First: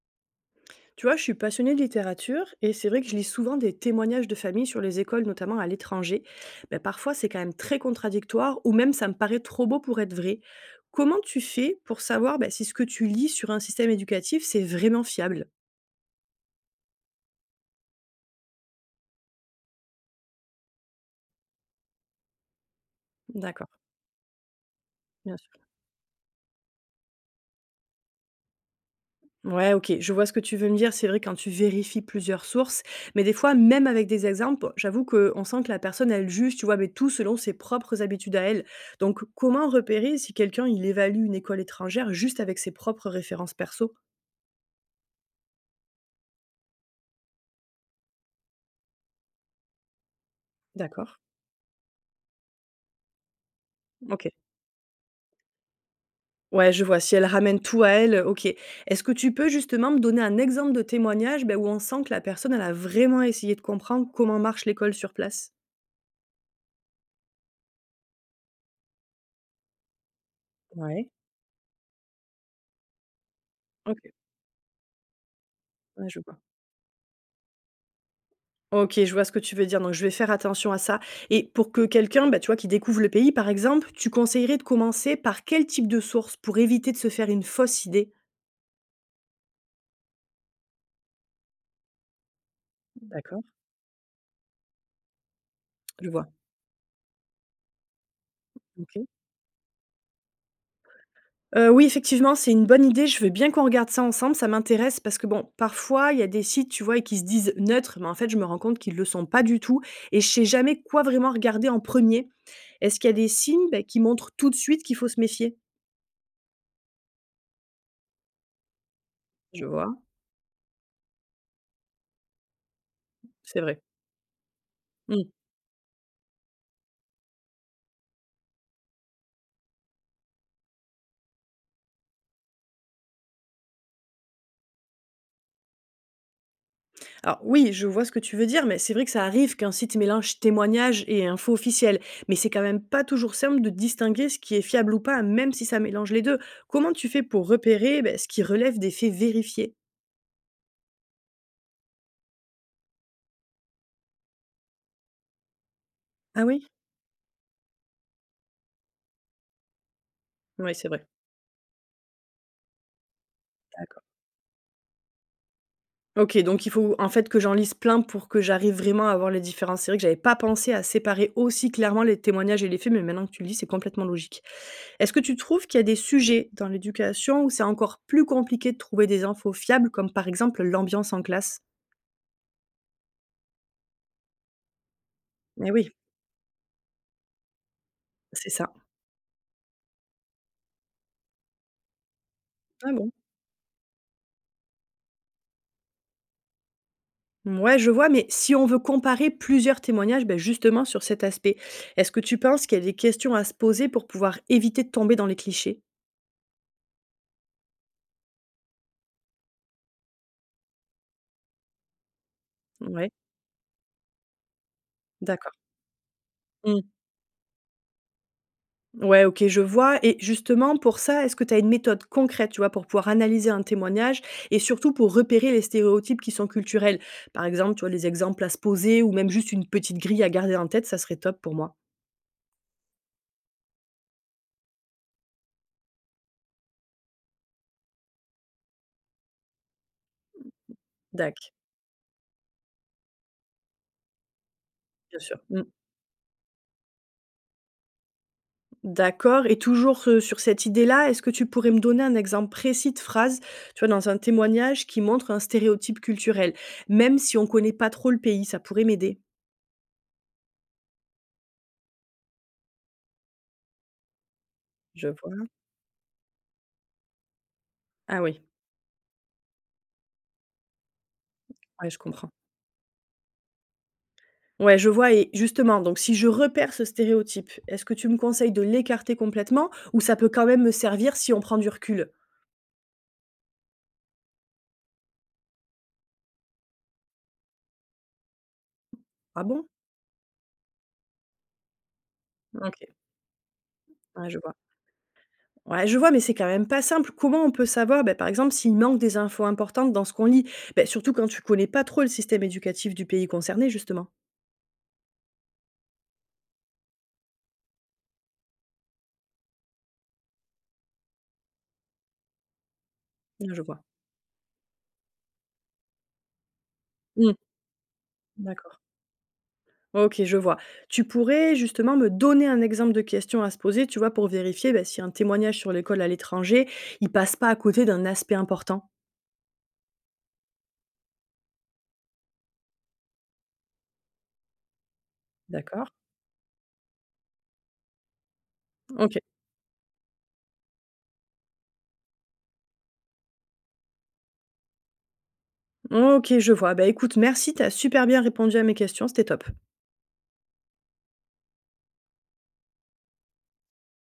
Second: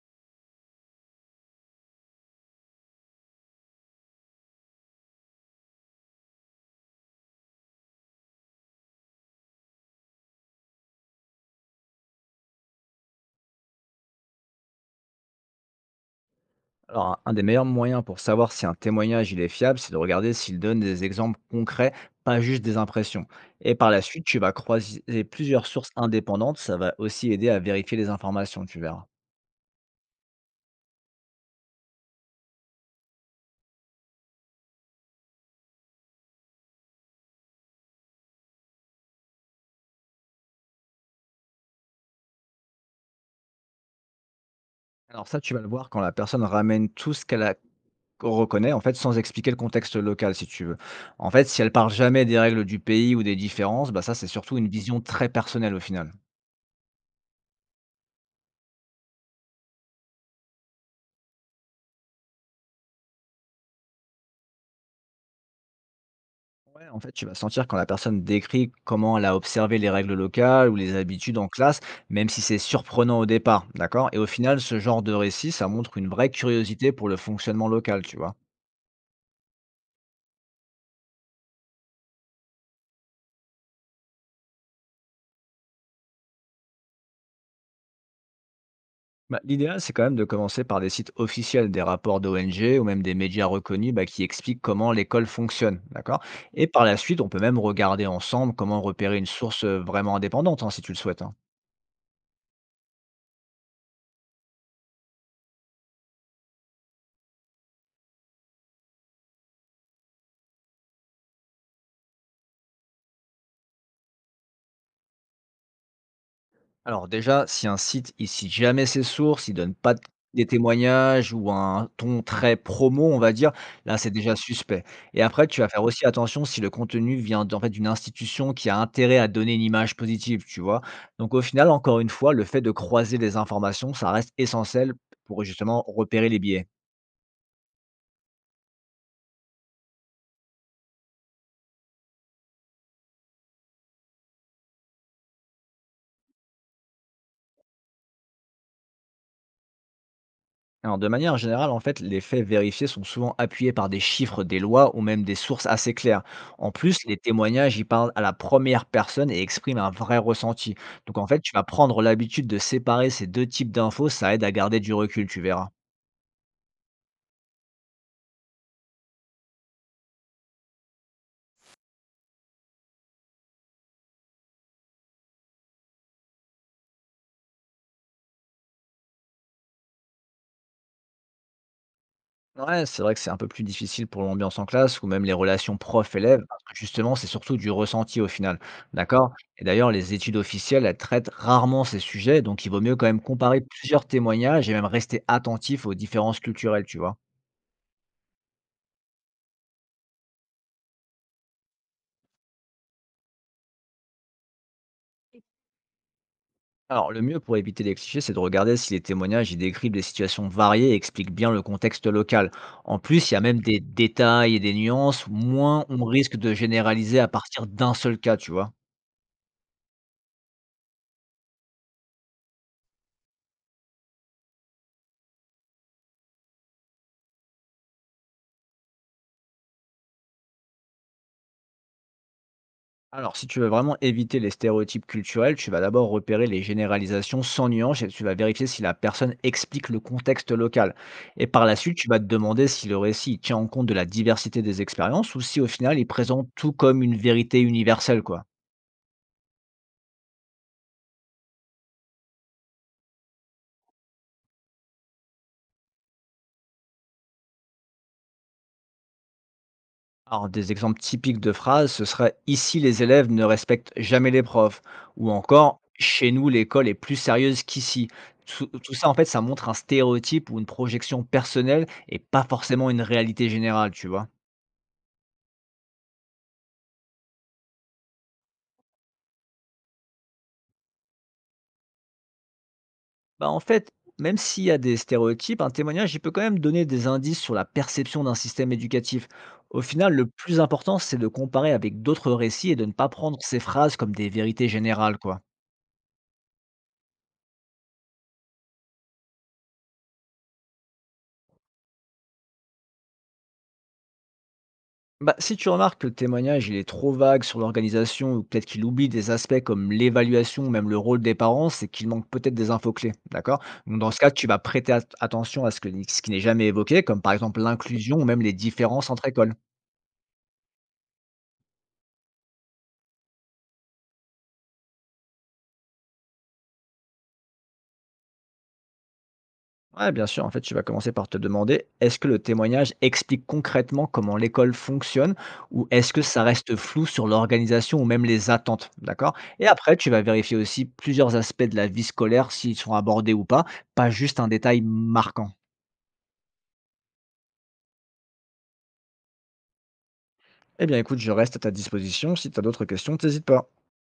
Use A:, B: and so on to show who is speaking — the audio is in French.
A: Tu vois, je suis passionnée de littérature et c'est vrai que je lis souvent des témoignages de familles sur les écoles, notamment à l'étranger. Mais parfois, c'est quand même très contradictoire ou même ça me paraît trop beau pour être vrai. Comment tu fais pour savoir ben, si ce que tu lis sur un système éducatif, c'est vraiment fiable?
B: Alors, un des meilleurs moyens pour savoir si un témoignage il est fiable, c'est de regarder s'il donne des exemples concrets, pas juste des impressions. Et
A: D'accord.
B: par la suite, tu vas croiser
A: Bien.
B: plusieurs sources indépendantes, ça va aussi aider à vérifier les informations, tu verras.
A: Ouais, OK, je vois ce que tu veux me dire. C'est vrai, quand tu vérifies plusieurs sources, mais des fois, même avec des exemples, j'avoue qu'on sent que la personne, elle juge, tu vois, mais tout selon ses propres habitudes à elle. Donc, comment repérer si quelqu'un, il évalue une école étrangère juste avec ses propres références perso?
B: Alors ça, tu vas le voir quand la personne ramène tout ce reconnaît, en fait, sans expliquer le contexte local, si tu veux.
A: D'accord.
B: En fait, si elle parle jamais des règles du pays ou des différences, bah ça, c'est
A: OK.
B: surtout une vision très personnelle au final.
A: Ouais, je vois. Si elle ramène tout à elle, OK. Est-ce que tu peux justement me donner un exemple de témoignage, ben, où on sent que la personne, elle a vraiment essayé de comprendre comment marche l'école sur place?
B: Ouais, en fait, tu vas sentir quand la personne décrit comment elle a observé les règles locales ou les
A: Ouais.
B: habitudes en classe, même si c'est surprenant au départ,
A: OK.
B: d'accord? Et au final, ce genre de récit, ça montre une
A: Ouais, je
B: vraie
A: vois.
B: curiosité pour le fonctionnement local, tu vois.
A: OK, je vois ce que tu veux dire, donc je vais faire attention à ça, et pour que quelqu'un, bah, tu vois, qui découvre le pays, par exemple, tu conseillerais de commencer par quel type de source pour éviter de se faire une fausse idée?
B: Bah, l'idéal, c'est quand même de commencer par des sites officiels, des rapports d'ONG ou même des
A: D'accord.
B: médias reconnus bah, qui expliquent comment l'école fonctionne,
A: Je
B: d'accord?
A: vois.
B: Et par la suite, on peut même regarder ensemble comment
A: OK.
B: repérer une source vraiment indépendante, hein, si tu le souhaites. Hein.
A: Oui, effectivement, c'est une bonne idée. Je veux bien qu'on regarde ça ensemble, ça m'intéresse parce que bon, parfois, il y a des sites, tu vois, et qui se disent neutres, mais en fait, je me rends compte qu'ils ne le sont pas du tout et je sais jamais quoi vraiment regarder en premier. Est-ce qu'il y a des signes, bah, qui montrent tout de suite qu'il faut se méfier?
B: Alors déjà, si un site, il cite jamais ses sources, il
A: Je
B: donne pas
A: vois,
B: d des témoignages ou un ton très promo, on va dire,
A: c'est vrai.
B: là, c'est déjà suspect. Et après, tu vas faire aussi attention si le contenu vient d'une institution qui a intérêt à donner une image positive, tu vois? Donc au final, encore une fois, le fait de croiser les informations, ça reste essentiel pour justement repérer les biais.
A: Alors oui, je vois ce que tu veux dire, mais c'est vrai que ça arrive qu'un site mélange témoignages et infos officielles. Mais c'est quand même pas toujours simple de distinguer ce qui est fiable ou pas, même si ça mélange les deux. Comment tu fais pour repérer ben, ce qui relève des faits vérifiés?
B: Alors, de manière générale, en fait, les faits vérifiés sont souvent appuyés par des chiffres, des lois ou même des sources assez claires.
A: Ah oui.
B: En plus, les témoignages y parlent à la première personne et expriment un vrai
A: Oui,
B: ressenti.
A: c'est vrai.
B: Donc, en fait, tu vas prendre l'habitude de séparer ces deux types
A: D'accord.
B: d'infos, ça aide à garder du recul, tu verras.
A: Ok, donc il faut en fait que j'en lise plein pour que j'arrive vraiment à voir les différences. C'est vrai que j'avais pas pensé à séparer aussi clairement les témoignages et les faits, mais maintenant que tu le dis, c'est complètement logique. Est-ce que tu trouves qu'il y a des sujets dans l'éducation où c'est encore plus compliqué de trouver des infos fiables, comme par exemple l'ambiance en classe?
B: Ouais, c'est vrai que c'est un peu plus difficile pour l'ambiance en classe ou même les
A: Eh
B: relations
A: oui,
B: prof-élève, parce que justement, c'est surtout du ressenti au
A: c'est
B: final.
A: ça.
B: D'accord? Et d'ailleurs, les études officielles, elles traitent rarement ces sujets, donc il vaut
A: Ah
B: mieux quand
A: bon?
B: même comparer plusieurs témoignages et même rester attentif aux différences culturelles, tu vois.
A: Mmh. Ouais, je vois, mais si on veut comparer plusieurs témoignages, ben justement sur cet aspect, est-ce que tu penses qu'il y a des questions à se poser pour pouvoir éviter de tomber dans les clichés?
B: Alors, le mieux pour éviter les clichés, c'est de regarder si les témoignages y décrivent des situations variées et expliquent bien le contexte local. En
A: Ouais,
B: plus, il y a même des détails et des nuances,
A: d'accord.
B: moins on risque de
A: Mmh.
B: généraliser à partir d'un seul cas, tu vois.
A: Ouais, OK, je vois, et justement pour ça, est-ce que tu as une méthode concrète, tu vois, pour pouvoir analyser un témoignage et surtout pour repérer les stéréotypes qui sont culturels? Par exemple, tu vois, les exemples à se poser ou même juste une petite grille à garder en tête, ça serait top pour moi.
B: Alors, si tu veux vraiment éviter les stéréotypes culturels, tu vas d'abord repérer les généralisations sans nuance et tu vas vérifier si la personne explique le contexte local.
A: Dac,
B: Et par la suite, tu vas te demander si le récit tient en compte de la diversité des
A: bien
B: expériences
A: sûr.
B: ou si
A: Mmh.
B: au final il présente tout comme une vérité universelle, quoi.
A: D'accord. Et toujours, sur cette idée-là, est-ce que tu pourrais me donner un exemple précis de phrase, tu vois, dans un témoignage qui montre un stéréotype culturel? Même si on connaît pas trop le pays, ça pourrait m'aider.
B: Alors, des exemples typiques de phrases, ce serait «Ici, les élèves ne respectent jamais les profs»
A: Je
B: ou
A: vois.
B: encore «Chez nous, l'école est plus sérieuse qu'ici».
A: Ah oui,
B: Tout ça, en fait, ça montre un stéréotype ou une projection personnelle
A: ouais, je
B: et
A: comprends.
B: pas forcément une réalité générale, tu vois.
A: Ouais, je vois, et justement, donc si je repère ce stéréotype, est-ce que tu me conseilles de l'écarter complètement ou ça peut quand même me servir si on prend du recul?
B: Bah, en fait, même s'il y a des stéréotypes, un témoignage, il peut quand même donner des indices sur la perception d'un système éducatif.
A: Ah bon?
B: Au final, le plus important, c'est de comparer avec d'autres récits et
A: OK,
B: de ne pas prendre ces phrases comme des
A: ouais, je vois.
B: vérités générales, quoi.
A: Ouais, je vois, mais c'est quand même pas simple. Comment on peut savoir, ben par exemple, s'il manque des infos importantes dans ce qu'on lit? Ben surtout quand tu connais pas trop le système éducatif du pays concerné, justement.
B: Bah, si tu remarques que le témoignage il est trop vague sur l'organisation ou peut-être qu'il oublie des aspects comme l'évaluation ou même le rôle des parents, c'est qu'il manque peut-être des infos clés,
A: Là, je
B: d'accord?
A: vois.
B: Donc dans ce cas, tu vas prêter attention à ce ce qui n'est jamais évoqué, comme par
A: Mmh,
B: exemple l'inclusion ou même les
A: d'accord.
B: différences entre écoles.
A: Ok, je vois. Tu pourrais justement me donner un exemple de question à se poser, tu vois, pour vérifier ben si un témoignage sur l'école à l'étranger, il passe pas à côté d'un aspect important?
B: Ouais, bien sûr. En fait, tu vas commencer par te demander, est-ce que le témoignage explique concrètement comment l'école fonctionne ou
A: D'accord.
B: est-ce que ça reste flou sur l'organisation ou même les attentes,
A: Ok.
B: d'accord? Et après, tu vas vérifier aussi plusieurs aspects de la vie scolaire, s'ils sont abordés ou pas, pas juste un détail marquant.
A: Ok, je vois. Ben écoute, merci, t'as super bien répondu à mes questions, c'était top.
B: Eh bien, écoute, je reste à ta disposition. Si tu as d'autres questions, n'hésite pas.